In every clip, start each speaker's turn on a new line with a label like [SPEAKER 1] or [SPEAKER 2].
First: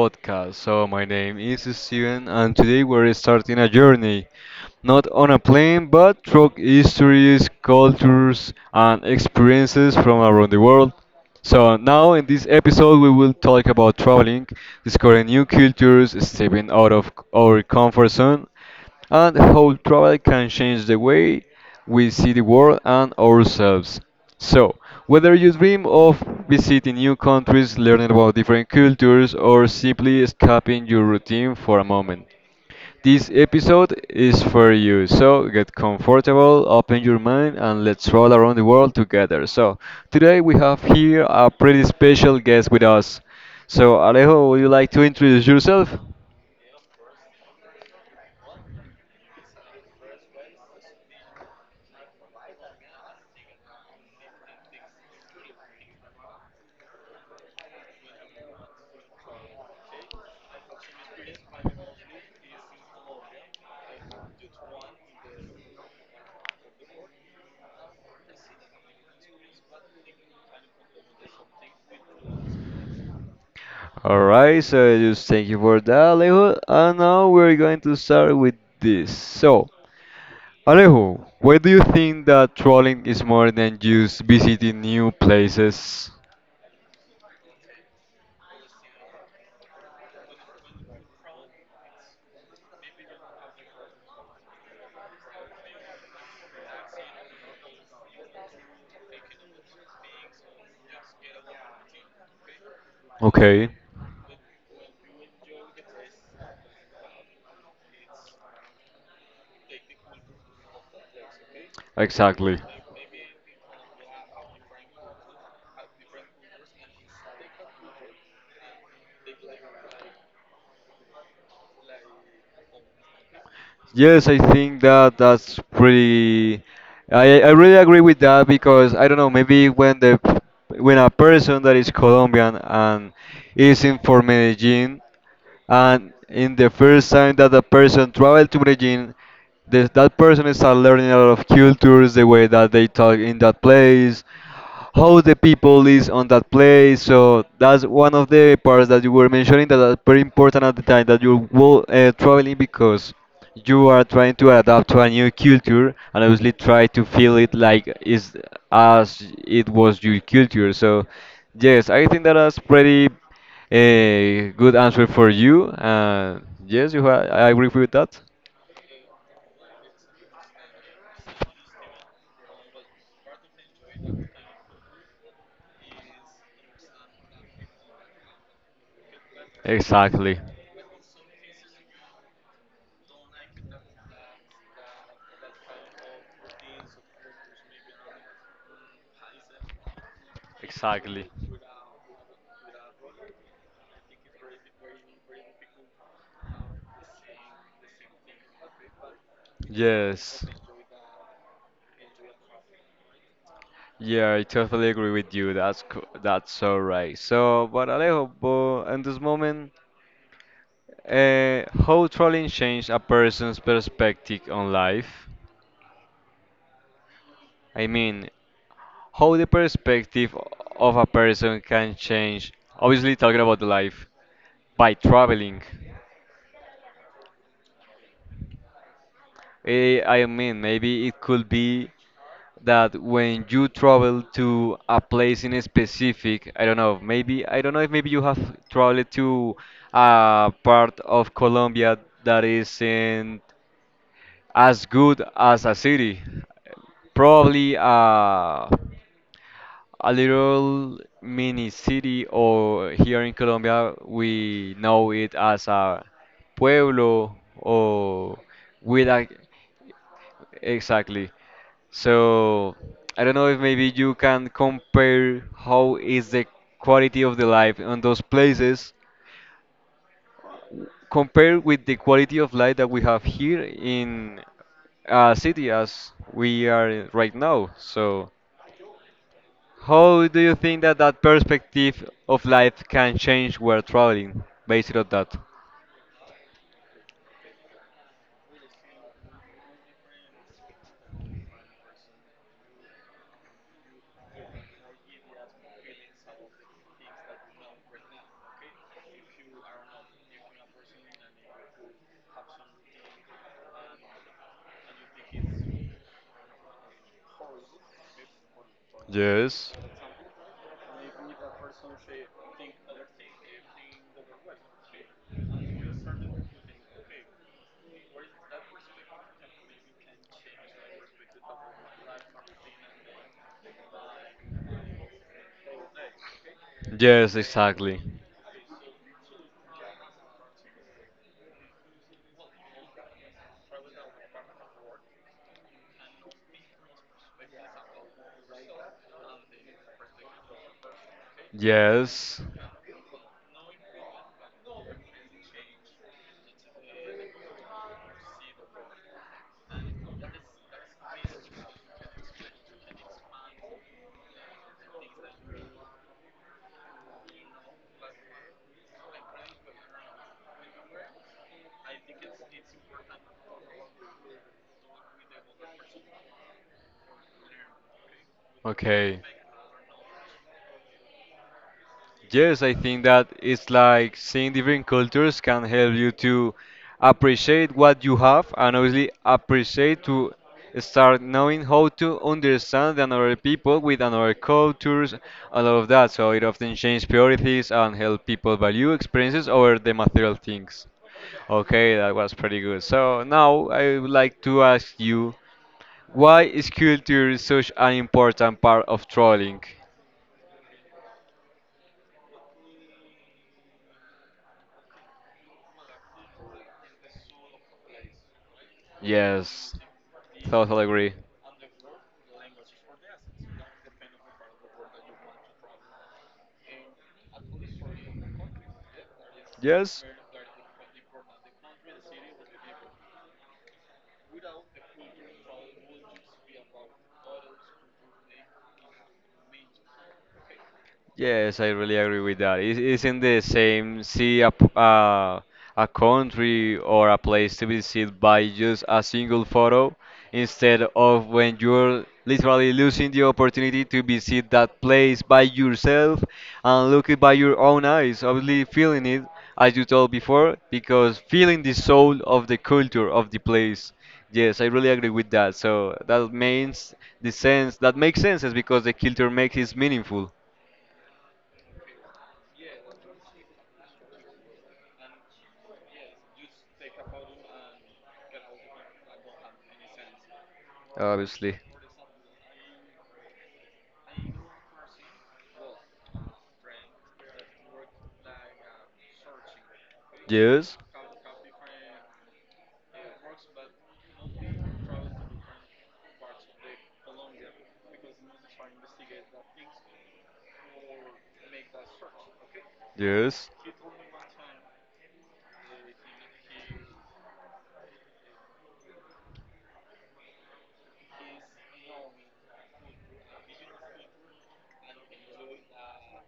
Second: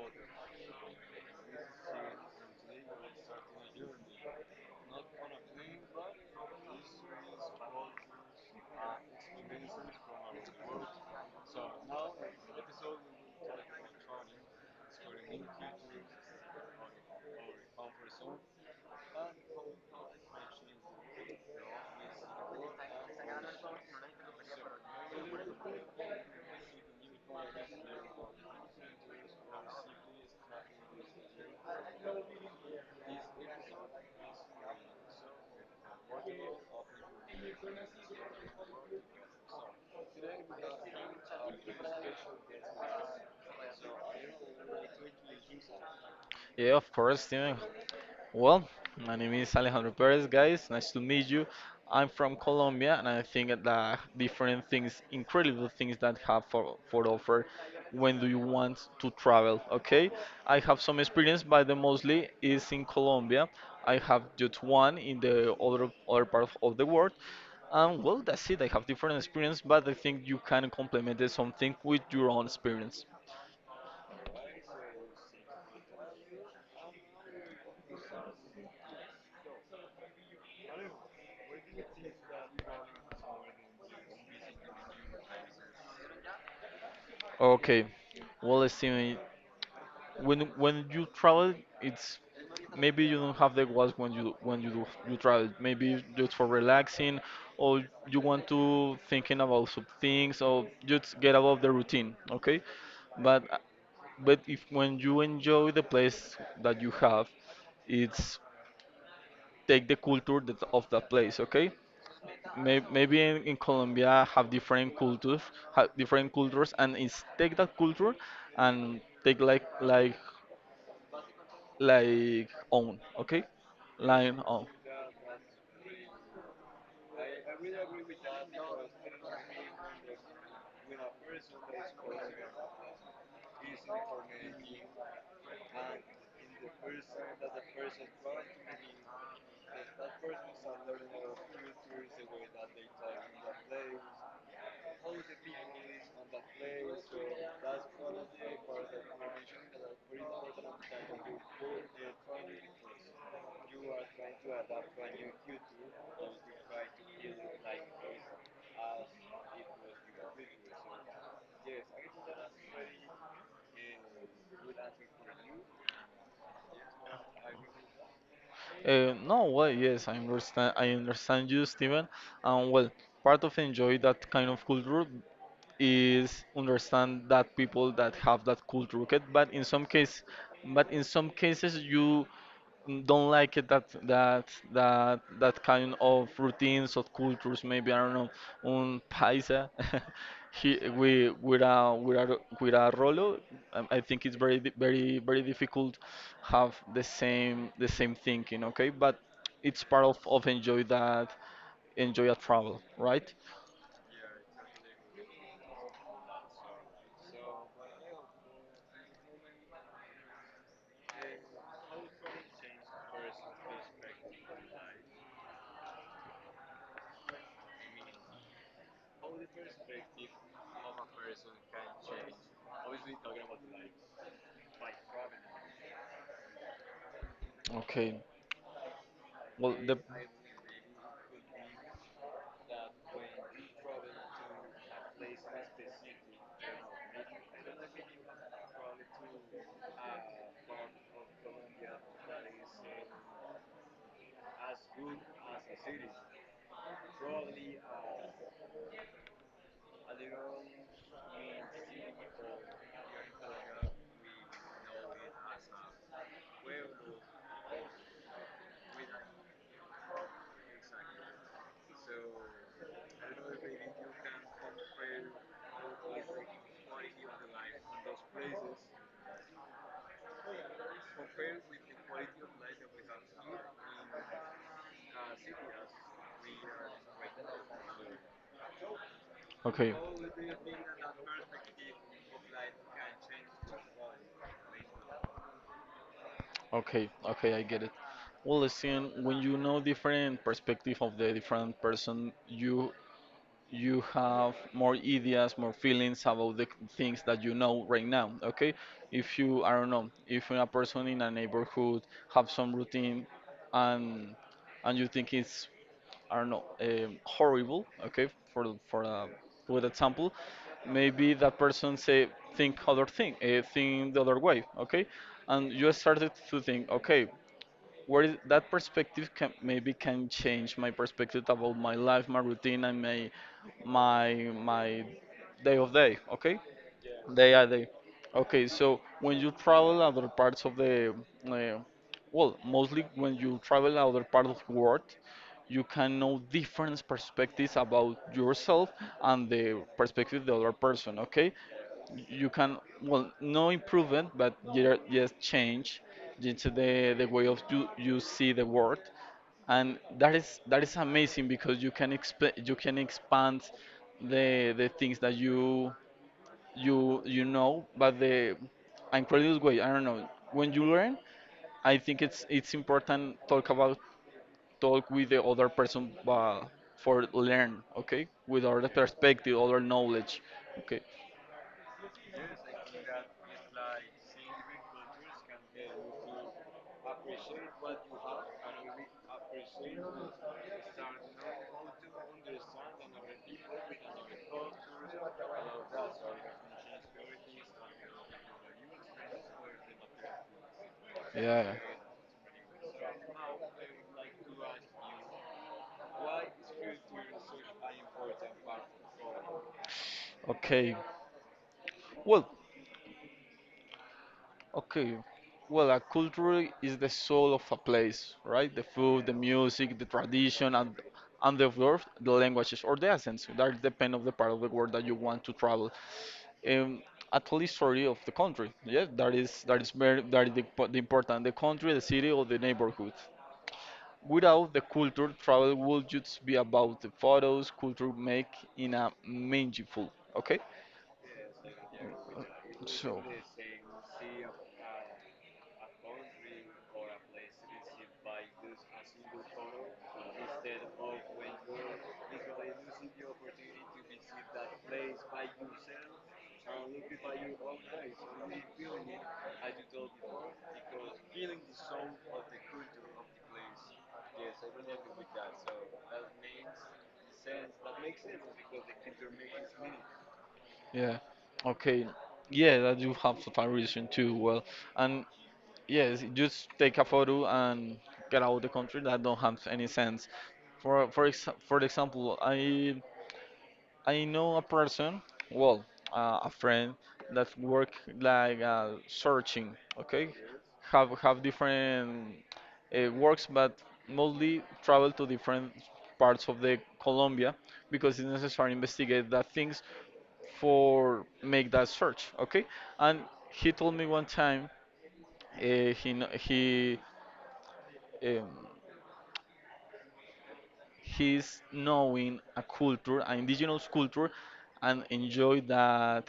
[SPEAKER 1] podcast. So, my name is Steven, and today we're starting a journey, not on a plane, but through histories, cultures, and experiences from around the world. So now in this episode we will talk about traveling, discovering new cultures, stepping out of our comfort zone, and how travel can change the way we see the world and ourselves. So, whether you dream of visiting new countries, learning about different cultures, or simply escaping your routine for a moment, this episode is for you. So get comfortable, open your mind, and let's roll around the world together. So today we have here a pretty special guest with us. So Alejo, would you like to introduce yourself?
[SPEAKER 2] Yeah, of course, Steven. Well, my name is Alejandro Perez, guys. Nice to meet you. I'm from Colombia, and I think that different things, incredible things that have for offer when do you want to travel, okay? I have some experience, but the mostly is in Colombia. I have just one in the other part of the world. Well, that's it. I have different experience, but I think you can complement it something with your own experience.
[SPEAKER 1] Alright, so just thank you for that, Alejo. And now we're going to start with this. So, Alejo, why do you think that trolling is more than just visiting new places?
[SPEAKER 2] Okay. Well, Steven, when you travel it's maybe you don't have the goals when you do you travel maybe just for relaxing or you want to thinking about some things or just get out of the routine, okay, but
[SPEAKER 1] Okay,
[SPEAKER 2] but if when you enjoy the place that you have it's take the culture that, of that place, okay.
[SPEAKER 1] exactly.
[SPEAKER 2] Maybe in colombia have different cultures, have different cultures, and it's take that culture and take like like own, okay.
[SPEAKER 1] Yes, I
[SPEAKER 2] Line on.
[SPEAKER 1] think that that's pretty. I really agree with that because I don't know maybe when the when a person that is Colombian and is in for Medellin and in the first time that the person travel to Medellin, that person is start learning a lot of cultures, the way that they talk in that place, how the people is on that place. So that's one of the parts that you were mentioning that are very important at the time that you will traveling because you are trying to adapt to a new culture and obviously try to feel it like is as it was your culture. So yes, I think that that's pretty a good answer for you. Yes, you ha I agree with that.
[SPEAKER 2] No, well, yes, I understand, you steven. And well, part of enjoy that kind of culture is understand that people that have that culture, okay, but in some case,
[SPEAKER 1] Exactly.
[SPEAKER 2] but in some cases you don't like it that that kind of routines of cultures, maybe I don't know. Un paisa he
[SPEAKER 1] Exactly.
[SPEAKER 2] we with a with a rolo. I think it's very very difficult have the same thinking, okay, but it's part
[SPEAKER 1] Yes.
[SPEAKER 2] of enjoy that, enjoy a travel, right?
[SPEAKER 1] Yeah, I totally agree with you. That's so right. So, but Alejo, but in this moment, how trolling changed a person's perspective on life? I mean, how the perspective of a person can change, obviously talking about the life, by traveling.
[SPEAKER 2] Okay, well, the
[SPEAKER 1] I mean, maybe it could be that when you travel to a place in a specific, I don't know, maybe I don't know if maybe you have traveled to a part of Colombia that isn't as good as a city. Probably a little mini city, or here in Colombia we know it as a pueblo, or with a exactly. So I don't know if maybe you can compare how is the quality of the life on those places compared with the quality of life that we have here in a city as we are right now. So
[SPEAKER 2] okay.
[SPEAKER 1] how do you think that that perspective of life can change while traveling based on that?
[SPEAKER 2] Okay, okay, I get it. Well, listen, when you know different perspective of the different person, you have more ideas, more feelings about the things that you know right now. Okay, if you, I don't know, if a person in a neighborhood have some routine, and and you think it's, I don't know, horrible. Okay, for a
[SPEAKER 1] Yes.
[SPEAKER 2] good example, maybe that person say think other thing, think the other way. Okay, and you started to think, okay, that perspective can, maybe can, change my perspective about my life, my routine, and my day of day. Okay,
[SPEAKER 1] Yes,
[SPEAKER 2] they are they.
[SPEAKER 1] exactly.
[SPEAKER 2] Okay, so when you travel other parts of the, uh, well, mostly when you travel other parts of the world, you can know different perspectives about yourself and the perspective of the other person. Okay,
[SPEAKER 1] Yes.
[SPEAKER 2] you can, well, no improvement, but yes change into the way of you see the world, and that is amazing because you can exp you can expand the things that you know, but the uncredited way. I don't know, when you learn I think it's important talk about, talk with the other person for learn, okay, with other
[SPEAKER 1] Okay.
[SPEAKER 2] perspective, other knowledge, okay.
[SPEAKER 1] Yes, I think that it's like seeing different cultures can help you to appreciate what you have and obviously appreciate to start knowing how to understand another people with another cultures, a lot of that. So it often changes priorities and help people value experiences over the material things.
[SPEAKER 2] Yeah.
[SPEAKER 1] Okay, that was pretty good. So now I would like to ask you, why is culture such an important part of trolling?
[SPEAKER 2] Okay, well, okay, well, a culture is the soul of a place, right? The food, the
[SPEAKER 1] Yes,
[SPEAKER 2] music, the tradition,
[SPEAKER 1] totally agree.
[SPEAKER 2] and the word, the languages or the accents that depend on the part of the world that you want to travel. um, at least story of the country. Yeah, that is
[SPEAKER 1] Yes.
[SPEAKER 2] very, that is the, the important, the country, the city, or the neighborhood. Without the culture, travel would just be about the photos. Culture make in a mangy mangeful. Okay,
[SPEAKER 1] Yes, I really agree with that. It isn't
[SPEAKER 2] so,
[SPEAKER 1] the same see a country or a place to visit by just a single photo instead of when you're literally losing the opportunity to visit that place by yourself and look it by your own eyes, obviously feeling it, as you told before, because feeling the soul of the culture of the place. Yes, I really agree with that. So that means the sense that makes sense is because the culture makes it meaningful.
[SPEAKER 2] yeah, okay, yeah, that you have a reason too. Well, and yes, just take a photo and get out of the country. That don't have any sense. For for ex
[SPEAKER 1] Obviously.
[SPEAKER 2] for example, I know a person, well, a friend that work like searching, okay?
[SPEAKER 1] Yes.
[SPEAKER 2] Have different works, but mostly travel to different parts of the Colombia because it's necessary to investigate that things for make that search, okay? And
[SPEAKER 1] Yes.
[SPEAKER 2] he told me one time, he kn- he um, he's knowing a culture, an indigenous culture, and enjoy that,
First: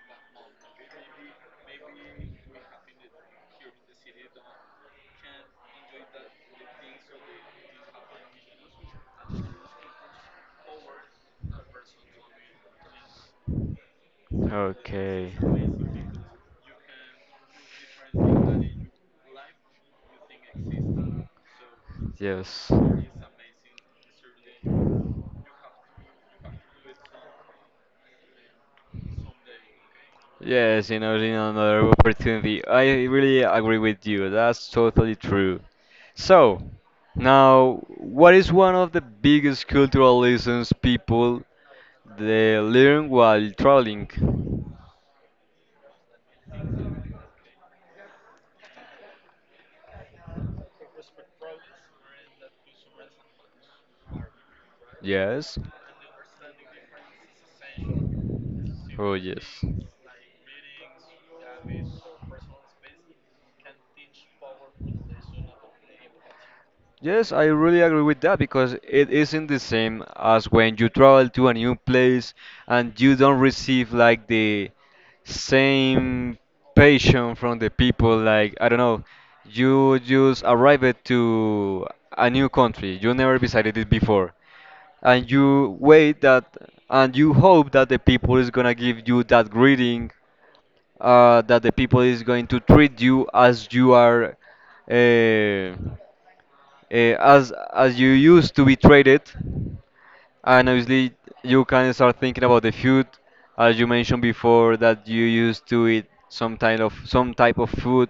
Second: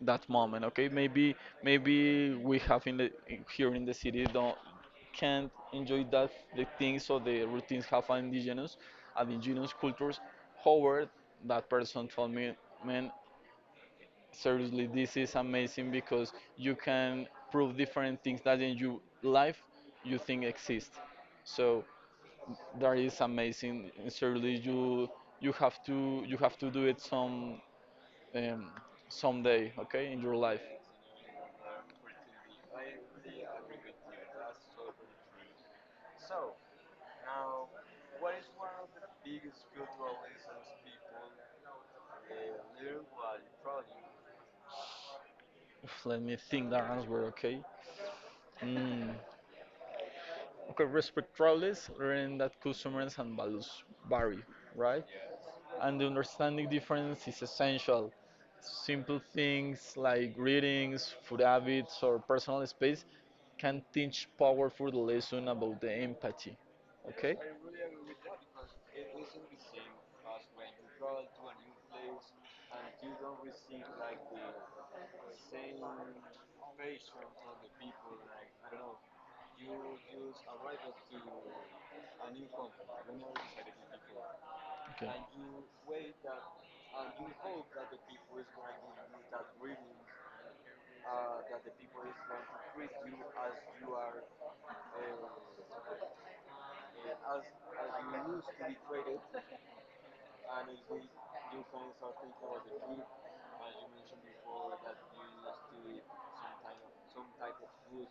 [SPEAKER 2] that moment, okay, maybe maybe we have in the here in the city don't can't enjoy that the things or the routines have an indigenous and indigenous cultures. However, that person told me, man, seriously, this
[SPEAKER 1] Okay.
[SPEAKER 2] is amazing because you can prove different things that in your life you think exist. So
[SPEAKER 1] Yes.
[SPEAKER 2] that is amazing. Certainly you you have to do it some, um, someday, okay, in your life.
[SPEAKER 1] Yes, in another opportunity. I really agree with you. That's totally true. So, now, what is one of the biggest cultural lessons people the living while traveling.
[SPEAKER 2] Let me think the answer, okay? Mm. Okay, respect traules, learning that customers and values vary, right?
[SPEAKER 1] Yes.
[SPEAKER 2] And the understanding difference is essential.
[SPEAKER 1] Oh,
[SPEAKER 2] Simple
[SPEAKER 1] yes.
[SPEAKER 2] things like greetings, food habits, or personal space can teach powerful lesson about the empathy,
[SPEAKER 1] Yes,
[SPEAKER 2] okay?
[SPEAKER 1] I really agree with that because it isn't the same as when you travel to a new place and you don't receive like the same passion from the people. Like, I don't know, you just arrived to a new country, you never visited it before,
[SPEAKER 2] Okay.
[SPEAKER 1] and you wait that and you hope that the people is gonna give you that greeting that the people is going to treat you as you are uh, uh, as you used to be treated and obviously you can start thinking about the food as you mentioned before that you used to eat some kind of some type of food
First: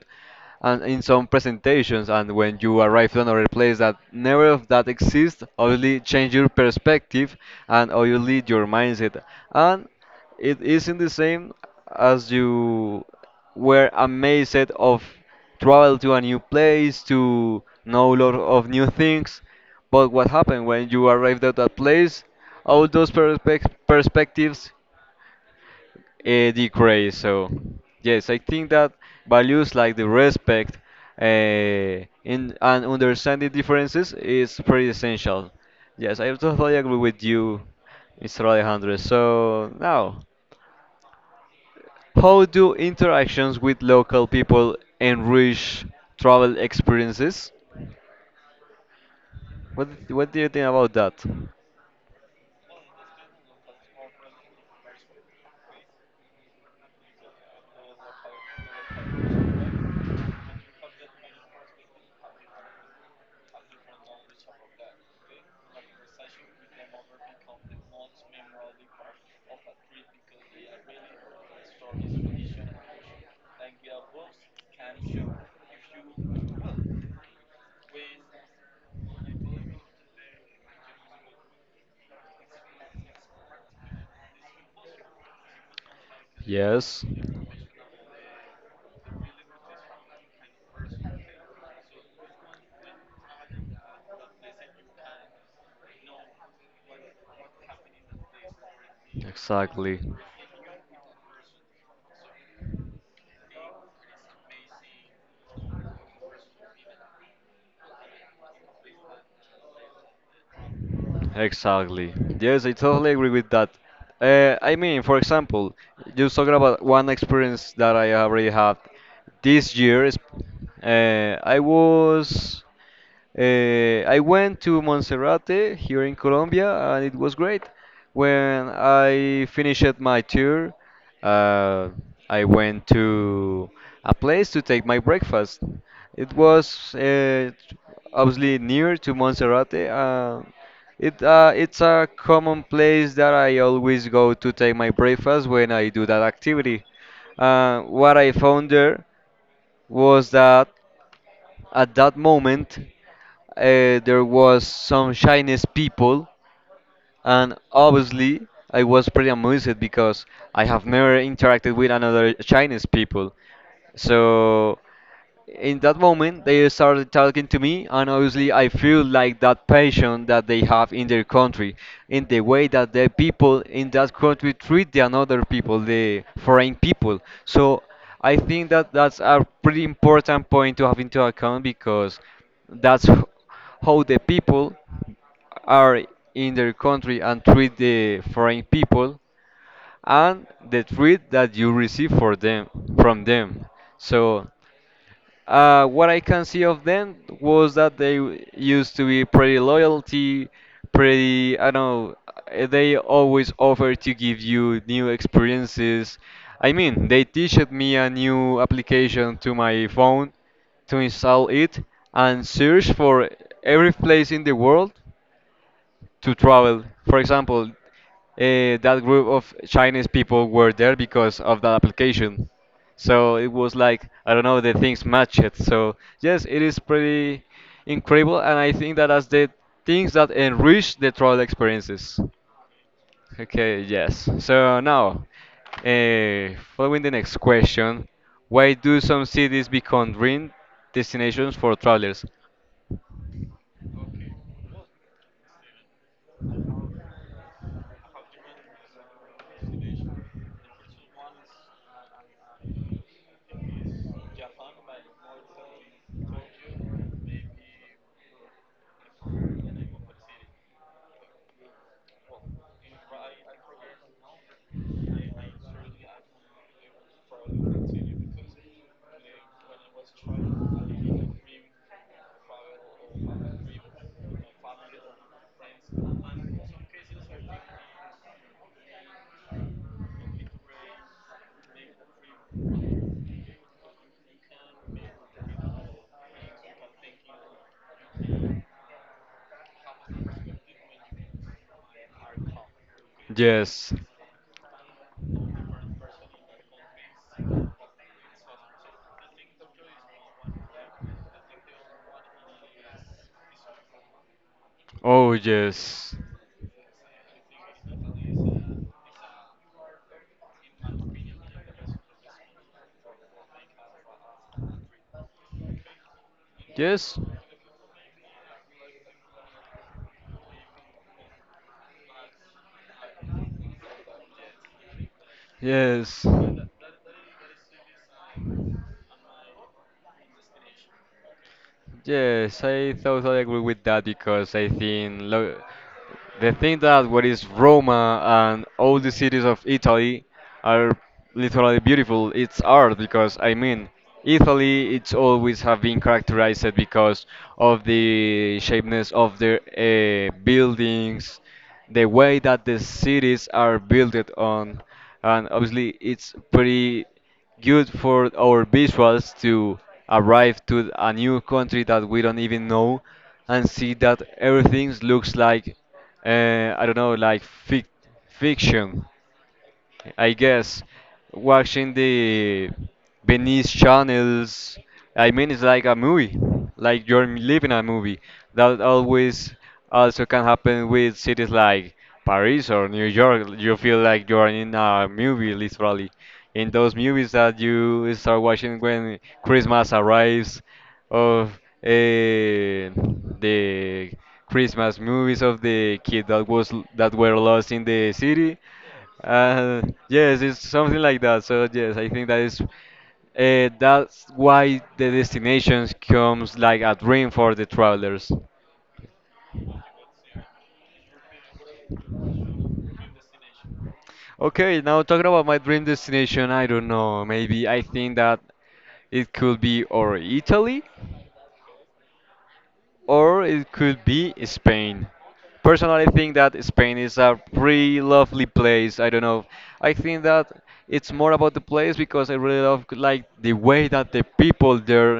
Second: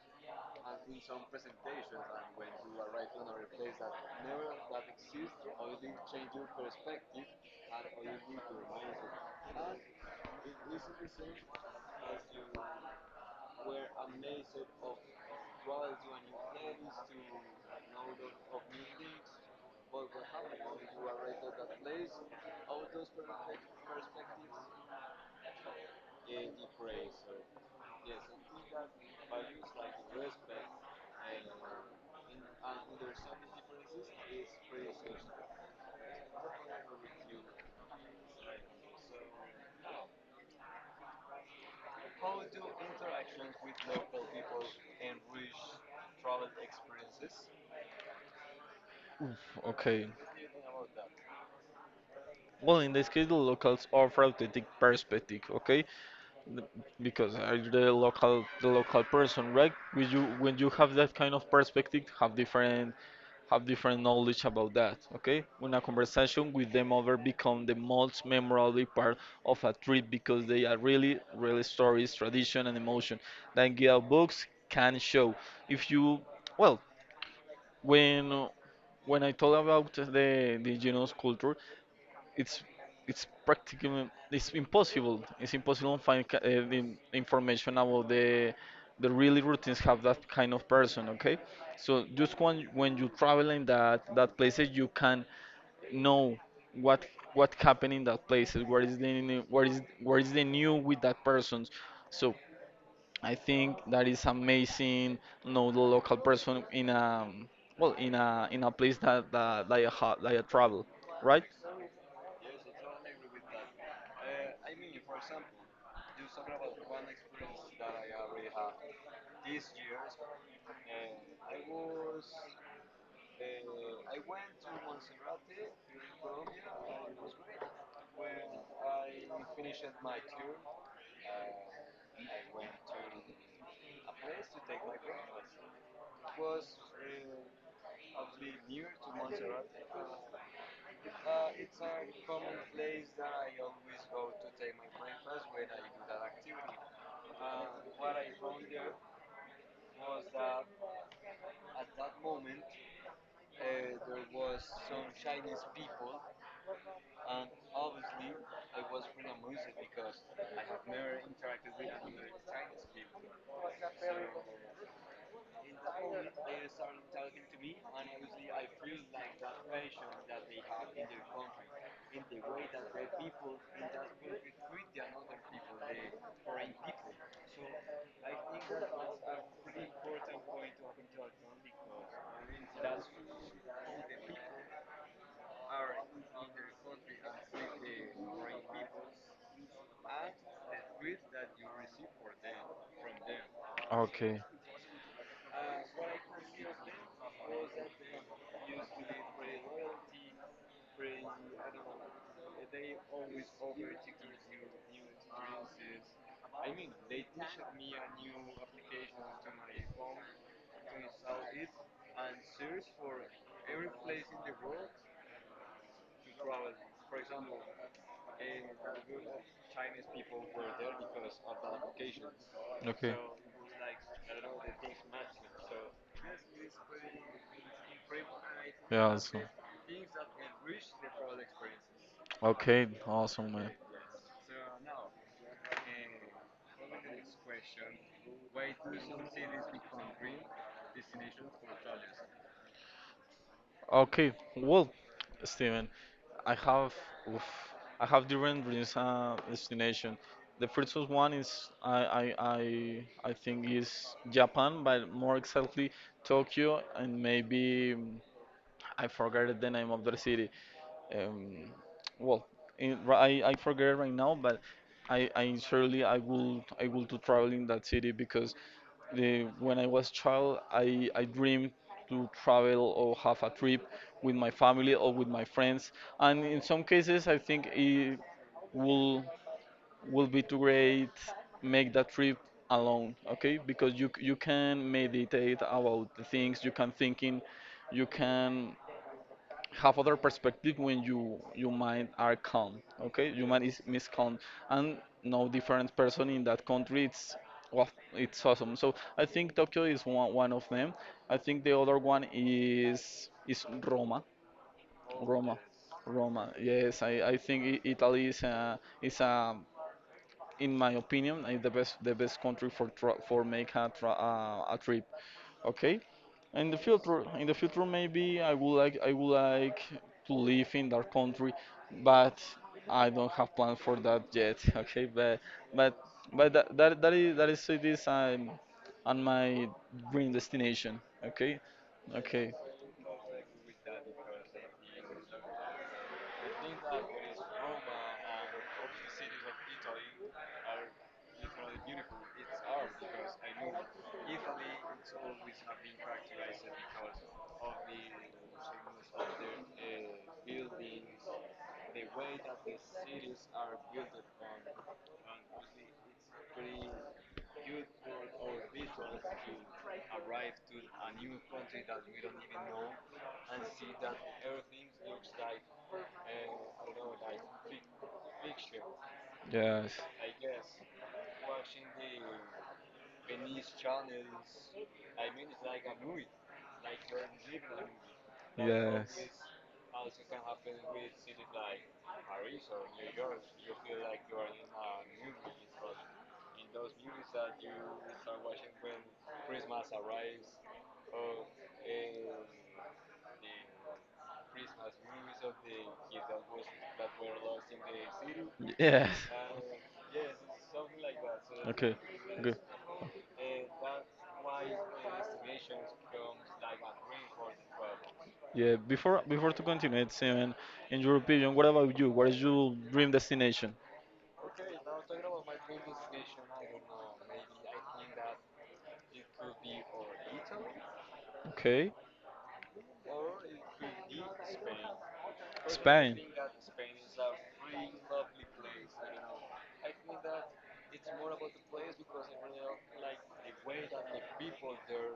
[SPEAKER 1] and in some presentations and when you arrive to another place that never of that exists obviously change your perspective and obviously your mindset and it isn't the same as you were amazed of travel to a new place to know a lot of new things but what happened when you arrived at that place all those perspectives Eddie decrease. So, yes, I think that values like the respect uh, and understanding differences is pretty essential. Yes, I totally agree with you, Mr. Alejandro. So, now, how do interactions with local people enrich travel experiences?
[SPEAKER 2] Okay.
[SPEAKER 1] What do you think about that?
[SPEAKER 2] Well, in this case, the locals offer authentic perspective, okay? Th- Because are the local person, right? When you have that kind of perspective, have different, have different knowledge about that, okay? When a conversation with them over become the most memorable part of a trip because they are really, really stories, tradition, and emotion that guia books can show. If you, well, when when I talk about the indigenous culture, it's it's practically it's impossible. It's impossible to find the
[SPEAKER 1] Yes,
[SPEAKER 2] information about the really routines have that kind of person. Okay, so just when you travel in that that places, you can know what what happened in that places. What is the
[SPEAKER 1] exactly.
[SPEAKER 2] what is the new with that person. So I think that is amazing. Know the local person in a, well, in a place that that, that I ha that I travel, right?
[SPEAKER 1] Exactly. Yes, I totally agree with that. I mean, for example, just talking about one experience that I already had this year, is, I was. I went to Monserrate here in Colombia, and it was great. When I finished my tour, uh, I went to a place to take my breakfast. It was obviously near to Monserrate. It's a common place that I always go to take my breakfast when I do that activity. What I found there was that at that moment, there was some Chinese people, and obviously I was pretty amused because I have never interacted with another Chinese people. So in that moment they started talking to me and obviously I feel like that passion that they have in their country in the way that the people in that country treat the another people, the foreign people. So I think that that's a pretty important point to have into account because that's h- how the people are in their country and treat the foreign people and the treat that you receive for them from them.
[SPEAKER 2] Okay.
[SPEAKER 1] So what I can see of them was that they used to be pretty loyalty, pretty, I don't know, they always offer to give you new experiences. I mean, they teached me a new application to my phone to install it and search for every place in the world to travel. For example, that group of Chinese people were there
[SPEAKER 2] We.
[SPEAKER 1] because of that application.
[SPEAKER 2] Okay.
[SPEAKER 1] So it was like, I don't know, the things matched. So yes, it is pretty incredible, and I think that
[SPEAKER 2] Yeah,
[SPEAKER 1] as
[SPEAKER 2] awesome.
[SPEAKER 1] the things that enrich the travel experiences.
[SPEAKER 2] Okay, awesome, man.
[SPEAKER 1] Okay, yes. So now, following the next question, why do some cities become dream destinations for travelers?
[SPEAKER 2] Okay, well, Steven, I have, oof, I have different dreams, destination. The first one is, I think is Japan, but more exactly Tokyo and maybe, I forgot the name of the city. Um, well, in, I forget right now, but I surely I will, to travel in that city because the, when I was child, I dreamed to travel or have a trip with my family or with my friends. And in some cases, I think it will will be too great make that trip alone, okay? Because you can meditate about the things, you can thinking, you can have other perspective when you mind are calm, okay, your mind
[SPEAKER 1] Yes.
[SPEAKER 2] is calm and no different person in that country, it's, well, it's awesome. So I think Tokyo is one, one of them. I think the other one is Roma,
[SPEAKER 1] Oh,
[SPEAKER 2] Roma,
[SPEAKER 1] yes.
[SPEAKER 2] Roma. Yes, I think Italy is a, is a, in my opinion, is the best, the best country for make a, a trip. Okay.
[SPEAKER 1] Yes.
[SPEAKER 2] In the future, maybe I would like, to live in that country, but I don't have plan for that yet. Okay, but
[SPEAKER 1] Yes,
[SPEAKER 2] but that that, that is, that is it is, on my dream destination. Okay, okay.
[SPEAKER 1] yes, I totally agree with that because I think lo the thing that what is Roma and all the cities of Italy are literally beautiful. It's art because I mean, Italy it's always have been characterized because of the shapeness of their buildings, the way that the cities are built on, and obviously it's pretty good for our visuals to arrive to a new country that we don't even know and see that everything looks like I don't know, like fic fiction.
[SPEAKER 2] Yes,
[SPEAKER 1] I guess watching the Venice channels, I mean, it's like a movie, like you're living a movie. That
[SPEAKER 2] yes.
[SPEAKER 1] always also can happen with cities like Paris or New York. You feel like you're in a movie, literally. In those movies that you start watching when Christmas arrives, of eh, the Christmas movies of the kid that was that were lost in the city.
[SPEAKER 2] Yes.
[SPEAKER 1] Uh, yes, it's something like that. So
[SPEAKER 2] Okay,
[SPEAKER 1] yes, I think that
[SPEAKER 2] good.
[SPEAKER 1] is that's why the destinations comes like a dream for the travelers.
[SPEAKER 2] Yeah, before, before to continue, it's in your opinion, what about you? What is your dream destination?
[SPEAKER 1] Okay, now talking about my dream destination, I don't know. Maybe I think that it could be or Italy
[SPEAKER 2] Okay,
[SPEAKER 1] or it could be Spain. Personally, I
[SPEAKER 2] Spain.
[SPEAKER 1] think that Spain is a pretty lovely place. I don't know. I think that it's more about the place because I really love like the way that the people there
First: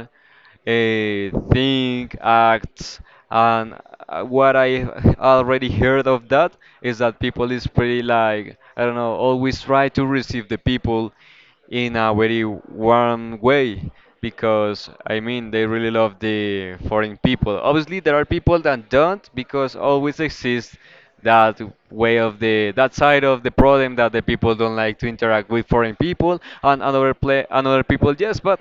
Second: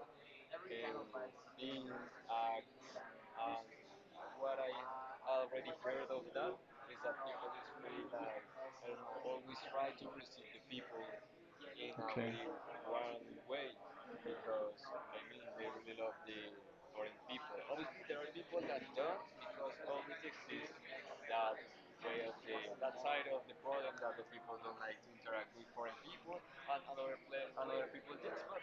[SPEAKER 1] think, act, and what I already heard of that is that people is pretty like I don't know, always try to receive the people in a
[SPEAKER 2] Okay.
[SPEAKER 1] very warm way because I mean they really love the foreign people. Obviously, there are people that don't because always exists that way of the that side of the problem that the people don't like to interact with foreign people and another play another people yes, but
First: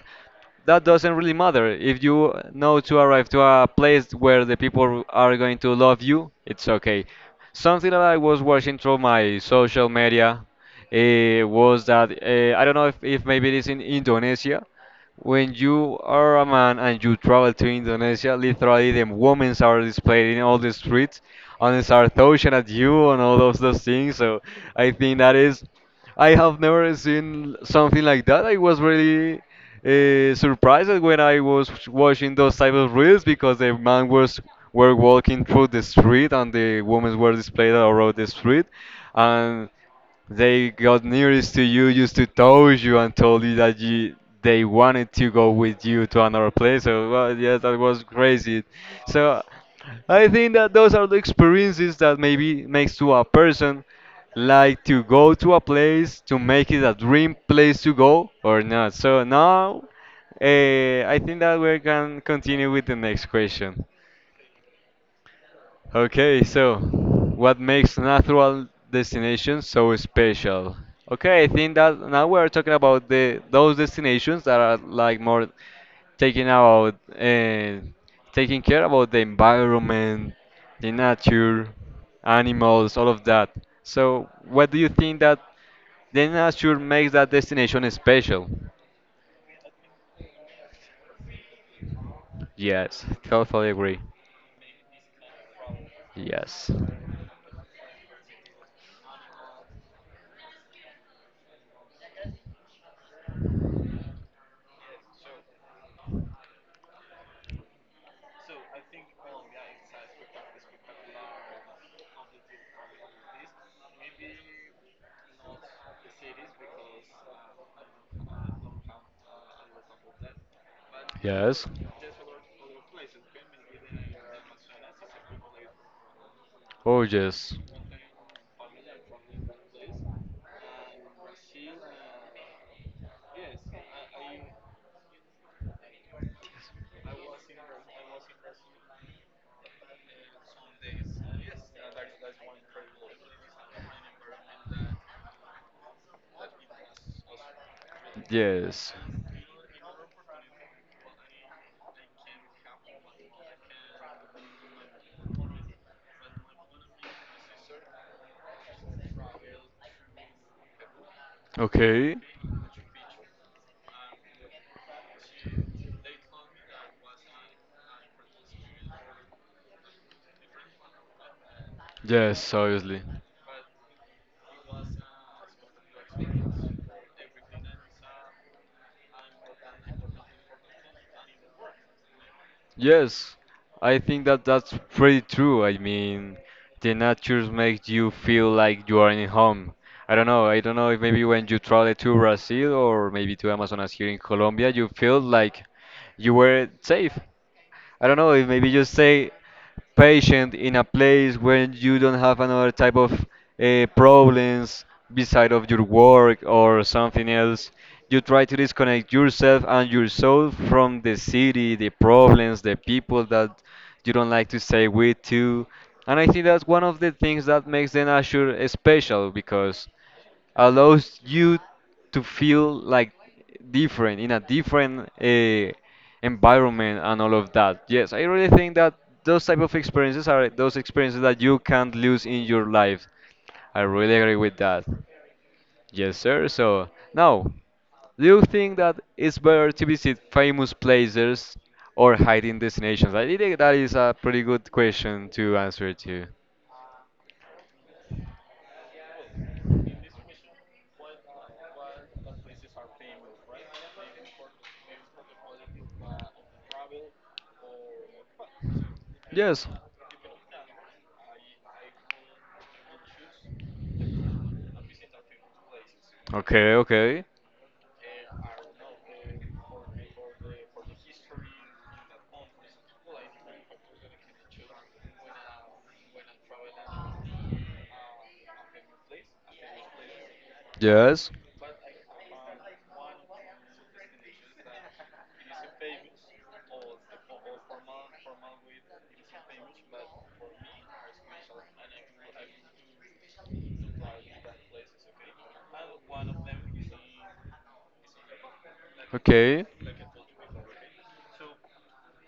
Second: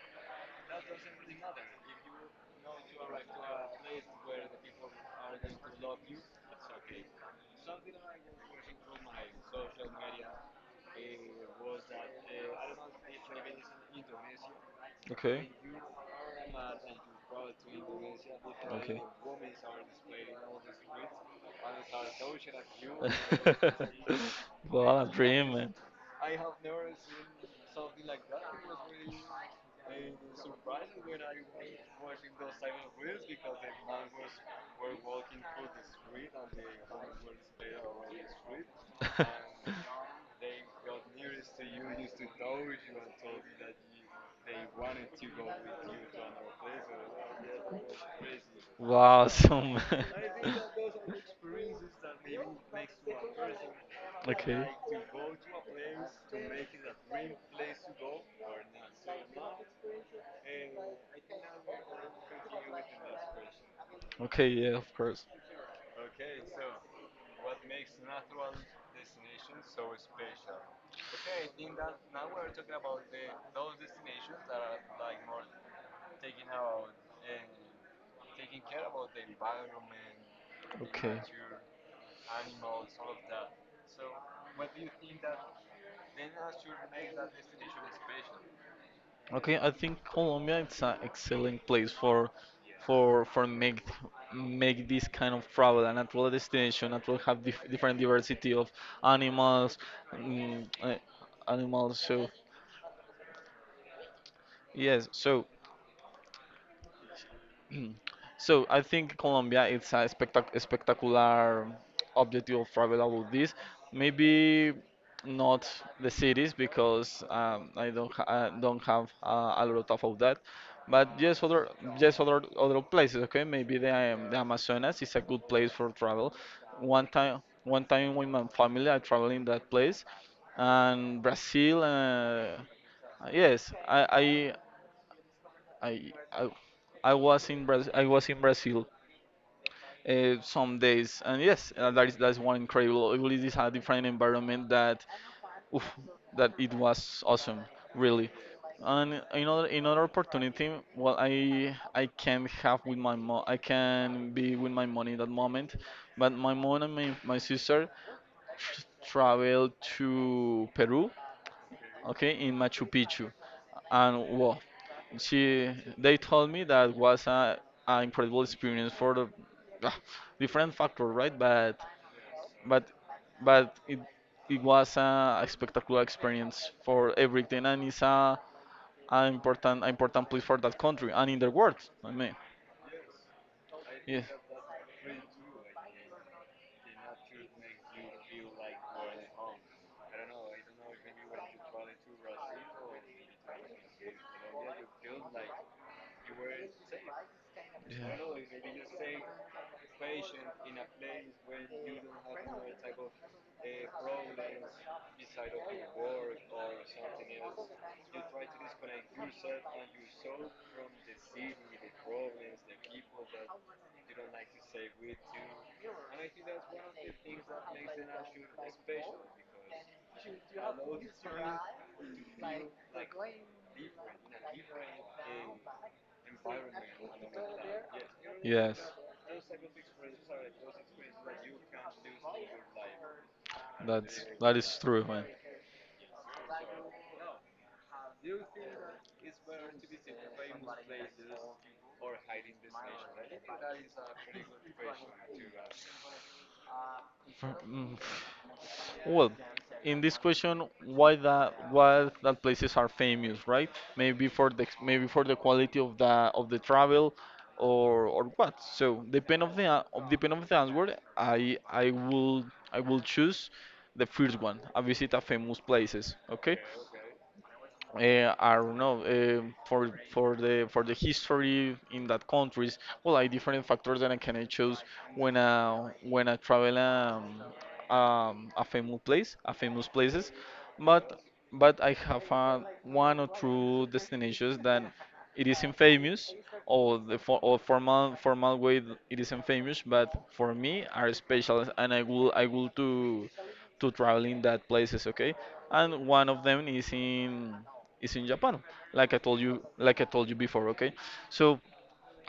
[SPEAKER 1] that doesn't really matter. If you know to arrive to a place where the people are going to love you, it's okay. Something that I was watching through my social media was that I don't know if maybe it is in Indonesia.
[SPEAKER 2] Okay.
[SPEAKER 1] When you are a man and you travel to Indonesia, literally
[SPEAKER 2] Okay.
[SPEAKER 1] the women are displayed in all the streets and they start throwing at you and all those things. So I
[SPEAKER 2] What a
[SPEAKER 1] think that
[SPEAKER 2] dream,
[SPEAKER 1] is.
[SPEAKER 2] man.
[SPEAKER 1] I have never seen something like that. I was really surprised when I was watching those type of reels because the man was were walking through the street and the women were displayed around the street, and they got nearest to you used to touch you and told you that you they wanted to go with you to another place. So well, yes, that was crazy.
[SPEAKER 2] Wow,
[SPEAKER 1] So
[SPEAKER 2] so man.
[SPEAKER 1] I think that those are the experiences that maybe makes to a person
[SPEAKER 2] Okay.
[SPEAKER 1] like to go to a place to make it a dream place to go or not. So now, I think that we can continue with the next question.
[SPEAKER 2] Okay, yeah, of course.
[SPEAKER 1] Okay, so what makes natural destinations so special? Okay, I think that now we're talking about the those destinations that are like more taking about uh, taking care about the environment, the
[SPEAKER 2] Okay.
[SPEAKER 1] nature, animals, all of that. So, what do you think that the nature makes that destination special?
[SPEAKER 2] Okay, I think Colombia it's an excellent place for
[SPEAKER 1] Yes, totally
[SPEAKER 2] make,
[SPEAKER 1] agree.
[SPEAKER 2] make this kind of travel a natural
[SPEAKER 1] Yes.
[SPEAKER 2] destination. It will have different diversity of animals, mm, uh, animals. So yes, so So I think Colombia it's a spectacular objective of travel about this. Maybe not the cities because, I don't ha, I don't have a lot of that, but just
[SPEAKER 1] Yes.
[SPEAKER 2] other, just other places. Okay, maybe the, the Amazonas is a good place for travel.
[SPEAKER 1] Oh,
[SPEAKER 2] One time,
[SPEAKER 1] yes.
[SPEAKER 2] one time with my family I traveled in that place, and Brazil. Yes, I I, I was in Brazil. I was in Brazil some days, and yes, that is, that's one incredible. It really is a different environment that, oof, that it was awesome, really.
[SPEAKER 1] Yes.
[SPEAKER 2] And another opportunity. Well, I can have with my mom. I can be with my mom in that moment, but my mom and my sister tr- traveled to Peru.
[SPEAKER 1] Okay.
[SPEAKER 2] Okay, in Machu Picchu, and, well, she they told me that was a, an incredible experience for the, ah, different factor, right? But
[SPEAKER 1] Yes,
[SPEAKER 2] but
[SPEAKER 1] obviously.
[SPEAKER 2] it, it was a, spectacular experience for everything, and it's a, an important, important place for that country and in the world. I mean,
[SPEAKER 1] Yes, I
[SPEAKER 2] yeah.
[SPEAKER 1] think that that's pretty true. I mean, the nature makes you feel like you are in home. I don't know. I don't know if maybe when you travel to Brazil or maybe to Amazonas here in Colombia, you feel like you were safe. I don't know, if maybe just say patient in a place where you don't have another type of problems beside of your work or something else. You
[SPEAKER 2] Yeah.
[SPEAKER 1] try to disconnect yourself and your soul from the city, the problems, the people that you don't like to stay with too. And I think that's one of the things that makes the Nashur special because allows you to feel like different in a different environment and all of that. Yes, I really think
[SPEAKER 2] Yes.
[SPEAKER 1] that those type of experiences are those experiences that you can't lose in your
[SPEAKER 2] Yes,
[SPEAKER 1] life. I
[SPEAKER 2] like,
[SPEAKER 1] really
[SPEAKER 2] that's,
[SPEAKER 1] agree
[SPEAKER 2] that
[SPEAKER 1] with
[SPEAKER 2] is
[SPEAKER 1] that.
[SPEAKER 2] true, man.
[SPEAKER 1] Yes, sir. So now, do you think that it's better to visit famous places or hiding destinations? I think that is a pretty good question to answer to.
[SPEAKER 2] For- mm, Well, in this question, why that, why that places are famous, right? Maybe for the maybe for the quality of the travel, or or what? So depend of the
[SPEAKER 1] Yes.
[SPEAKER 2] a- of depend of the answer, I I will I will choose the first one. I visit a famous places. Okay
[SPEAKER 1] Okay, okay.
[SPEAKER 2] uh, I don't know, for the for the history in that countries. Well, like different factors that I can choose when I travel a famous place, a famous places, but
[SPEAKER 1] Yes.
[SPEAKER 2] I have one or two destinations that it isn't famous or the for, or formal way, it isn't famous, but for me are special and I will to travel in that places, okay? And one of them is in Japan,
[SPEAKER 1] Okay.
[SPEAKER 2] like I told you before. Okay, so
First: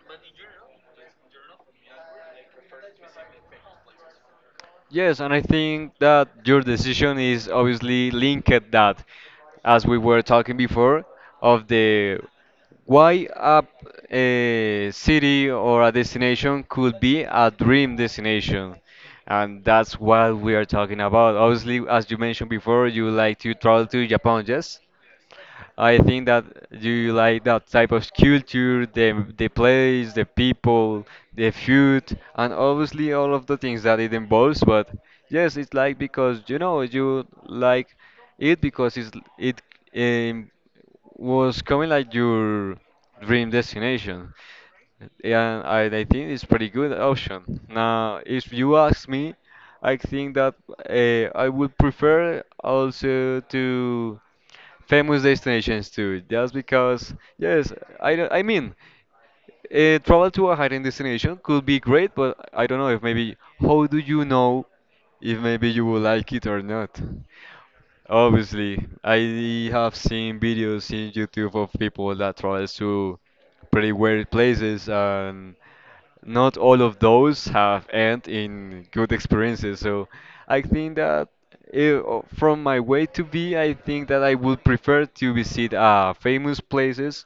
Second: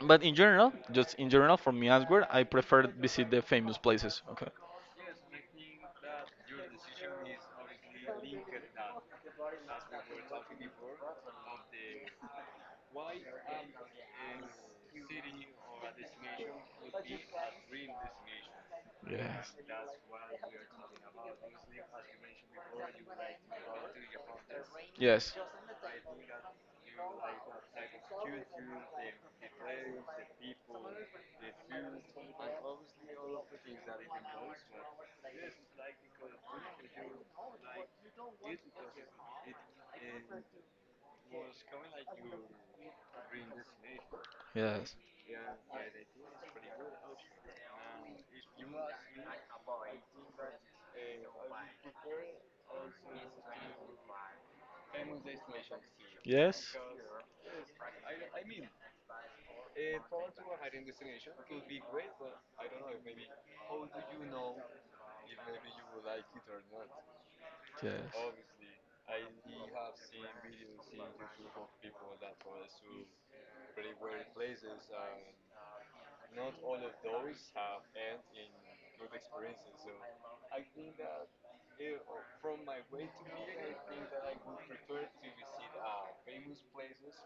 [SPEAKER 2] but in general, just in general, for me as well, I prefer visit the famous places. Okay.
[SPEAKER 1] Yes, and I think that your decision is obviously linked that, as we were talking before, of the why a city or a destination could be a dream destination.
[SPEAKER 2] Yes.
[SPEAKER 1] And that's what we are talking about. Obviously, as you mentioned before, you like to travel to Japan, yes?
[SPEAKER 2] Yes.
[SPEAKER 1] I think that you like that type of culture, the place, the people, the food, and obviously all of the things that it involves. But yes, it's like because you know you like it because it's it um, was coming like your dream destination. Yeah, I think it's pretty good option. Now, if you ask me, I think that I would prefer also to famous destinations too, just
[SPEAKER 2] Yes. Yes.
[SPEAKER 1] because yes, I don't- I mean, travel to a hidden destination could be great, but I don't know if maybe how do you know if maybe you will like it or not?
[SPEAKER 2] Yes.
[SPEAKER 1] Obviously, I have seen videos in YouTube of people that travels to pretty weird places, and not all of those have end in good experiences. So I think that from my way to be, I think that I would prefer to visit famous places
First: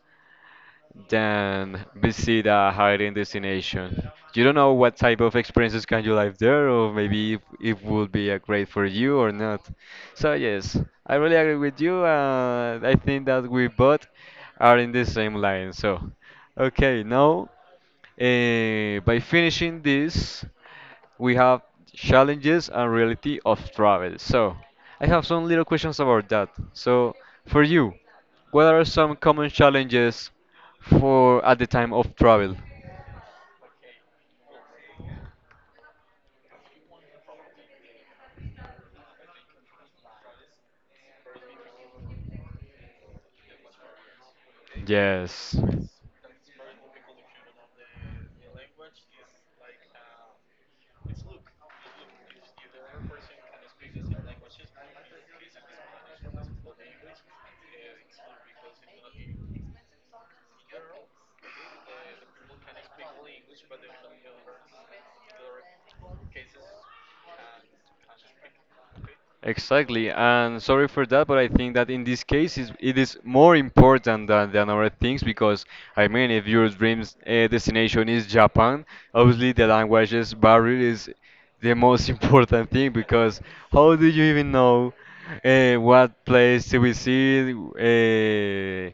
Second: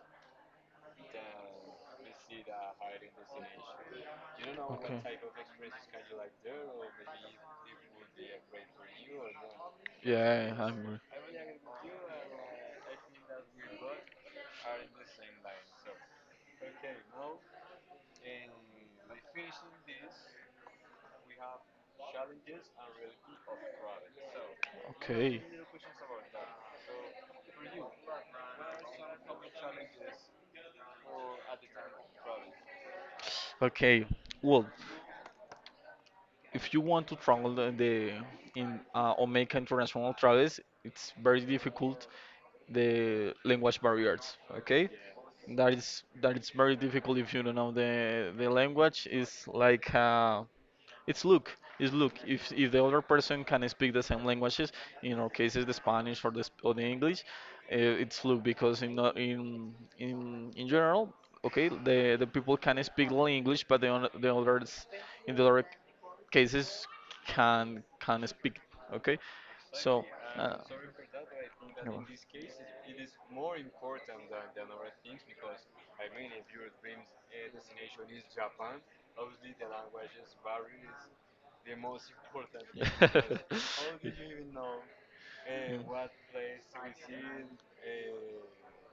[SPEAKER 1] than visit a hiding destination. You don't know what
[SPEAKER 2] Okay.
[SPEAKER 1] type of experiences can you live there, or maybe if it would be a great for you or not. So
[SPEAKER 2] Yeah,
[SPEAKER 1] yes,
[SPEAKER 2] I'm re-
[SPEAKER 1] I really agree with you. I think that we both are in the same line. So, okay, now by finishing this, we have challenges and reality of travel. So, I have
[SPEAKER 2] okay.
[SPEAKER 1] some little questions about that. So, for you, what are some common challenges for at the time of travel?
[SPEAKER 2] Okay. Well, if you want to travel in the in or make international travels, it's very difficult the language barriers, okay?
[SPEAKER 1] Yes.
[SPEAKER 2] That is very difficult if you don't know the language. It's like it's look it's look, if the other person can speak the same languages, in our case it's the spanish or the english. It's look because in general, okay, the people can speak only english, but the others, in the other cases, can speak, okay? So
[SPEAKER 1] Exactly,
[SPEAKER 2] uh,
[SPEAKER 1] and sorry for that, but I think that
[SPEAKER 2] yeah,
[SPEAKER 1] in
[SPEAKER 2] well,
[SPEAKER 1] this case is it is more important than other things because I mean, if your dream's destination is Japan, obviously the languages barrier is the most important thing
[SPEAKER 2] yeah.
[SPEAKER 1] because how do you even know what place to visit?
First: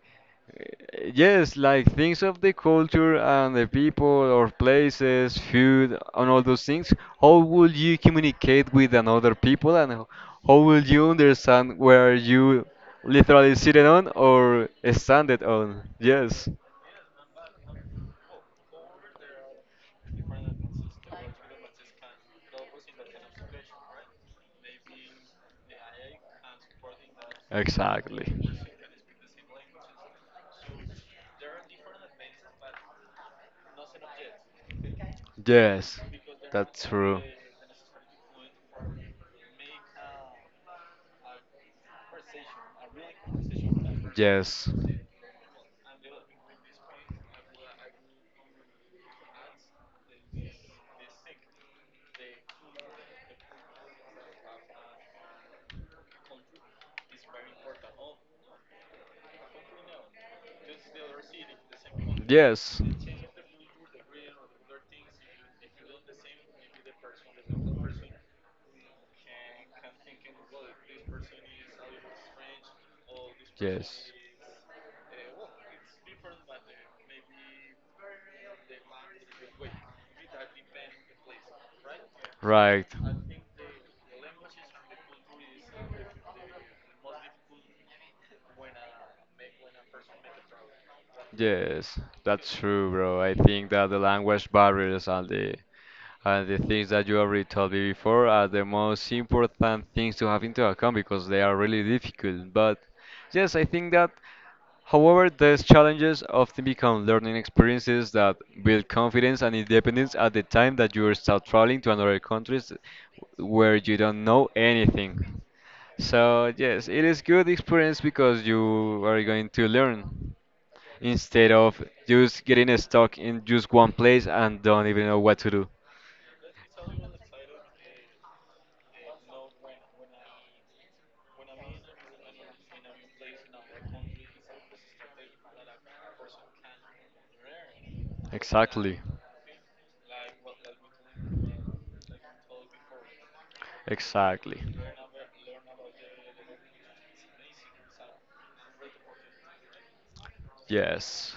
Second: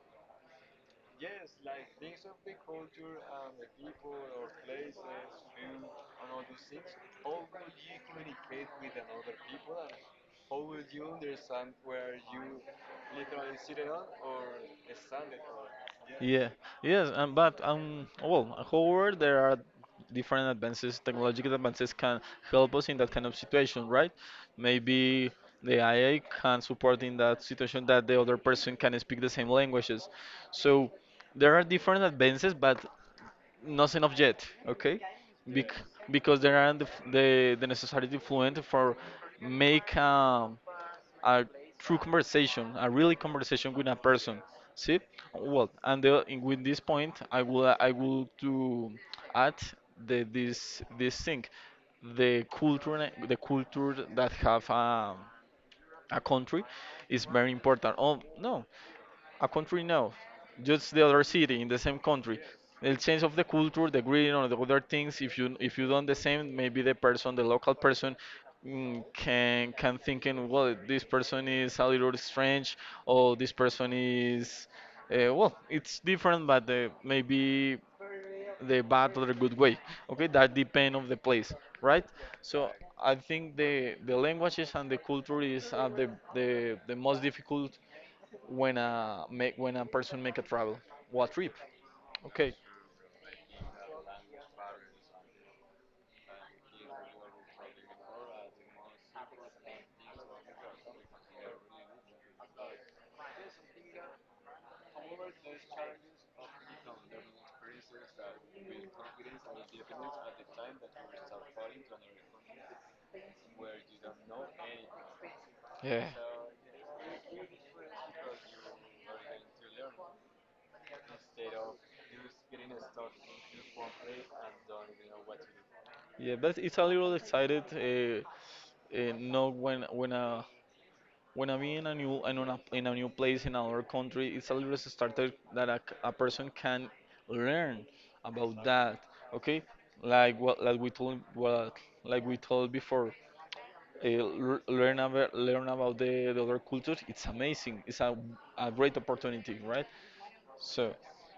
[SPEAKER 1] Yes, like things of the culture and the people or places, food, and all those things. How will you communicate with another people and how will you understand where you literally sitting on or standing on?
[SPEAKER 2] Yeah. Yeah,
[SPEAKER 1] Yes.
[SPEAKER 2] yes, but well, however, there are different advances, technological advances, can help us in that kind of situation, right? Maybe the AI can support in that situation, that the
[SPEAKER 1] Exactly.
[SPEAKER 2] other person can speak the same languages. So there are different advances, but nothing of yet, okay? Bec-
[SPEAKER 1] Yes,
[SPEAKER 2] because there aren't
[SPEAKER 1] that's true.
[SPEAKER 2] the necessary fluent for make a true conversation, a really conversation with a person.
[SPEAKER 1] Yes.
[SPEAKER 2] See? Well, and with this point, I will to add the, this thing. The culture, that have a country, is very important. Oh no, a country, now just the other city in the same country.
[SPEAKER 1] Yes.
[SPEAKER 2] The change of the culture, the greeting, or the other things. If you don't the same, maybe the person, the local person, can thinking, well, this person is a little strange, or this person
[SPEAKER 1] Yes.
[SPEAKER 2] is, well, it's different, but maybe the bad or the good way. Okay, that depend of the place, right? So
[SPEAKER 1] Right.
[SPEAKER 2] I think the languages and the culture is, the most difficult when a person make a travel, what trip?
[SPEAKER 1] Yes,
[SPEAKER 2] Okay.
[SPEAKER 1] that's true, bro. I think that the language barriers and the things that you already told me before are the most important things to have into account because they are really difficult. But yes, I think that, however, these challenges often become learning experiences that build confidence and independence at the time that you start traveling to another countries where you don't know anything.
[SPEAKER 2] Yeah.
[SPEAKER 1] So yes, it is good experience because you are going to learn instead of just getting stuck in just one place and don't even know what to do.
[SPEAKER 2] Yeah, but it's a little excited. No, when I be in a new and in a new place in another country, it's a little started that a person can learn about
[SPEAKER 1] Exactly.
[SPEAKER 2] that. Okay, like we told, what like we told before,
[SPEAKER 1] Exactly.
[SPEAKER 2] learn about, the other cultures. It's amazing. A great opportunity, right? So,
[SPEAKER 1] Yes.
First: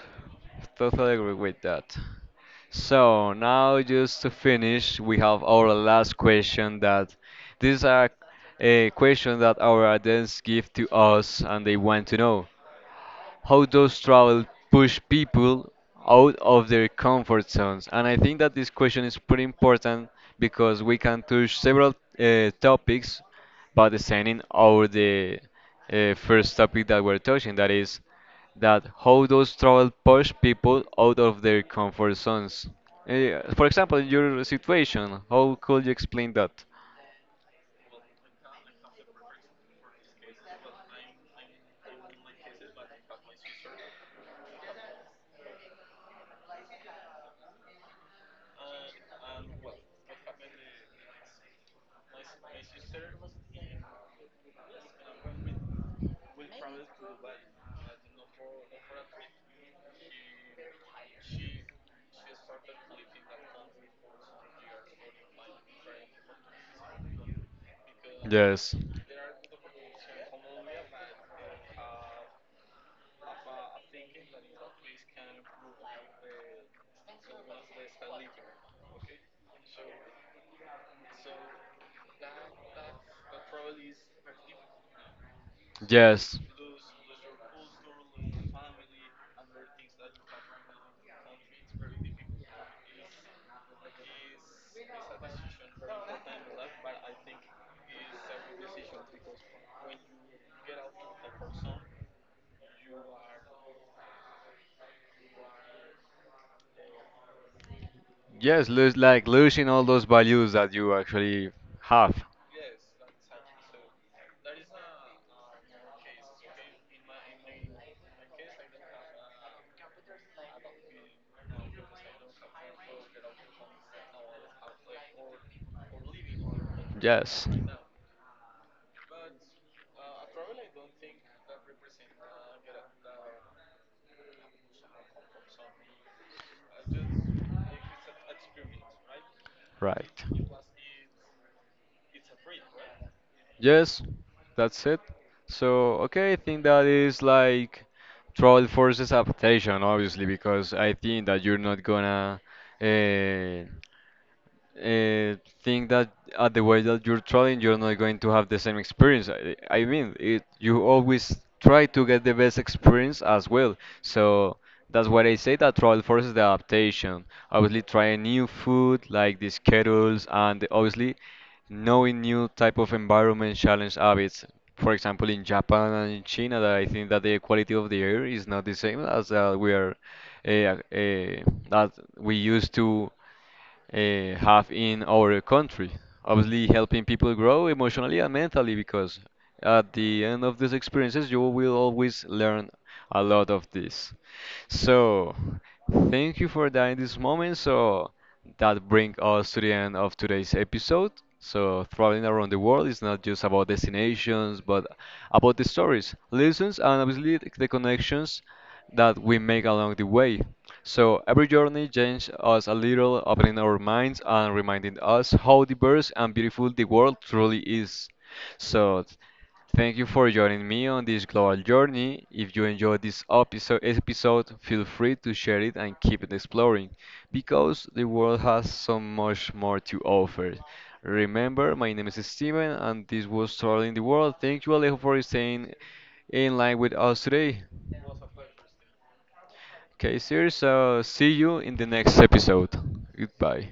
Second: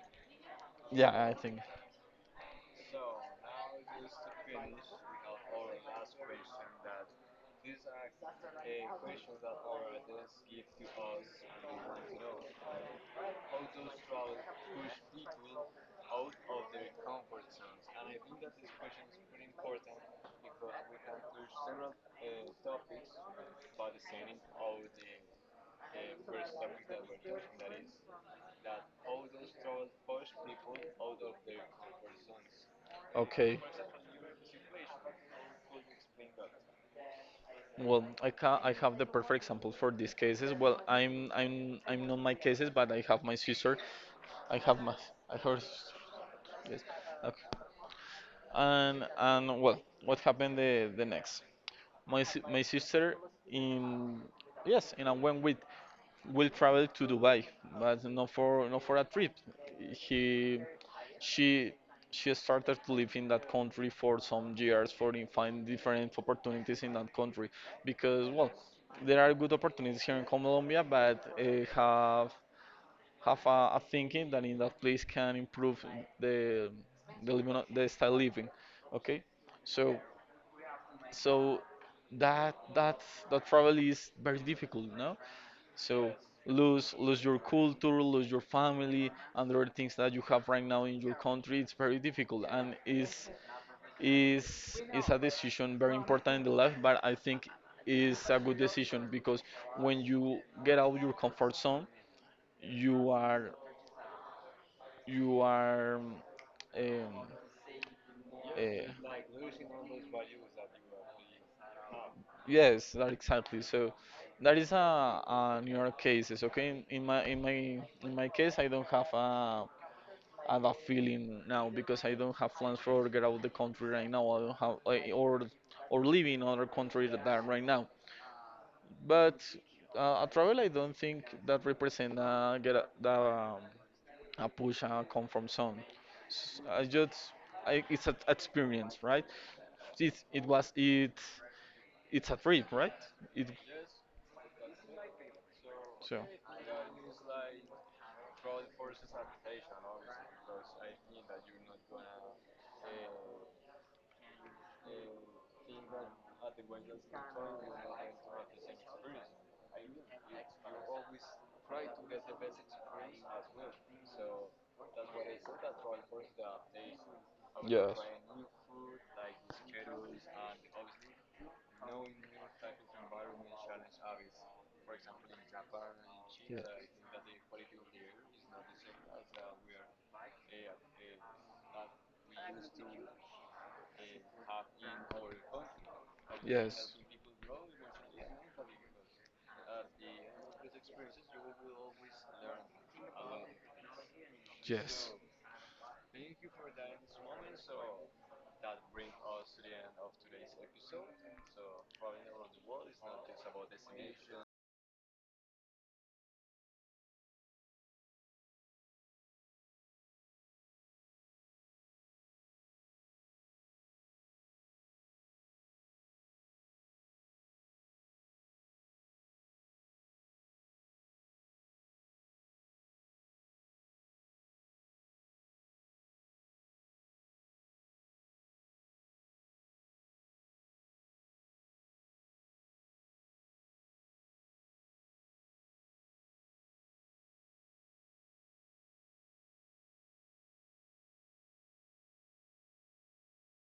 [SPEAKER 1] Totally
[SPEAKER 2] yeah,
[SPEAKER 1] agree
[SPEAKER 2] I think.
[SPEAKER 1] with that. So now, just to finish, we have our last question. That this is a question that our audience give to us, and they want to know. How does travel push people out of their comfort zones? And I think that this question is pretty important because we can touch several topics by designing our the first topic that we're touching, that is that how does travel push people out of their comfort zones?
[SPEAKER 2] Okay.
[SPEAKER 1] For example, in your situation, how could you explain that?
[SPEAKER 2] Well, I have the perfect example for these cases. Well, I'm not my cases, but I have my sister. I have my, I have, yes. Okay. And well, what happened the next? My sister in, yes, in a 1 week will travel to Dubai, but not for a trip. He, she, she started to live in that country for some years, for find different opportunities in that country, because well,
[SPEAKER 1] Yes.
[SPEAKER 2] there are good opportunities here in Colombia, but have a thinking that in that place can improve the the living, the style living. Okay, so, so, that that that travel is very difficult, no? So
[SPEAKER 1] Yes.
[SPEAKER 2] lose your culture, lose your family, and other things that you have right now in your country. It's very difficult, and is is a decision very important in the life. But I think is a good decision, because when you get out your comfort zone, you are you are um,
[SPEAKER 1] Yes,
[SPEAKER 2] Uh,
[SPEAKER 1] lose like losing all those values that you actually have.
[SPEAKER 2] yes, that exactly. So that is a New York cases. Okay, in, in my case, I don't have a, have a feeling now, because I don't have plans for get out of the country right now. I don't have I, or living in other country that
[SPEAKER 1] Yes.
[SPEAKER 2] right now. But a travel, I don't think that represent get a, the, a push come from zone. I just I, it's an experience, right?
[SPEAKER 1] Right.
[SPEAKER 2] It was it. It's a trip, right? It.
[SPEAKER 1] Yes, that's it. So,
[SPEAKER 2] So.
[SPEAKER 1] okay, I think that is like troll forces adaptation, obviously, because I think that you're not gonna uh, uh, think that at the way that you're traveling, you're not going to have the same experience. I mean, it, you always try to get the best experience as well. So that's what I say that travel forces the adaptation. Obviously,
[SPEAKER 2] Yes.
[SPEAKER 1] trying new food like the schedules and obviously knowing new type of environment challenge habits. For example, in Japan and in China,
[SPEAKER 2] Yeah.
[SPEAKER 1] that I think that the quality of the air is not the same as we are uh, uh, that we used to have in our country. Obviously,
[SPEAKER 2] Yes.
[SPEAKER 1] helping people grow emotionally and mentally, because at the end of these experiences, you will always learn a lot of this.
[SPEAKER 2] Yes.
[SPEAKER 1] So, thank you for that in this moment. So, that brings us to the end of today's episode. So, traveling around the world is not just about destinations, but about the stories, lessons, and obviously the connections that we make along the way. So every journey changes us a little, opening our minds and reminding us how diverse and beautiful the world truly is. So thank you for joining me on this global journey. If you enjoyed this episode, feel free to share it and keep it exploring because the world has so much more to offer. Remember, my name is Steven and this was Traveling the World. Thank you, Alejo, for staying in line with us today. Okay, serious. So, see you in the next episode. Goodbye.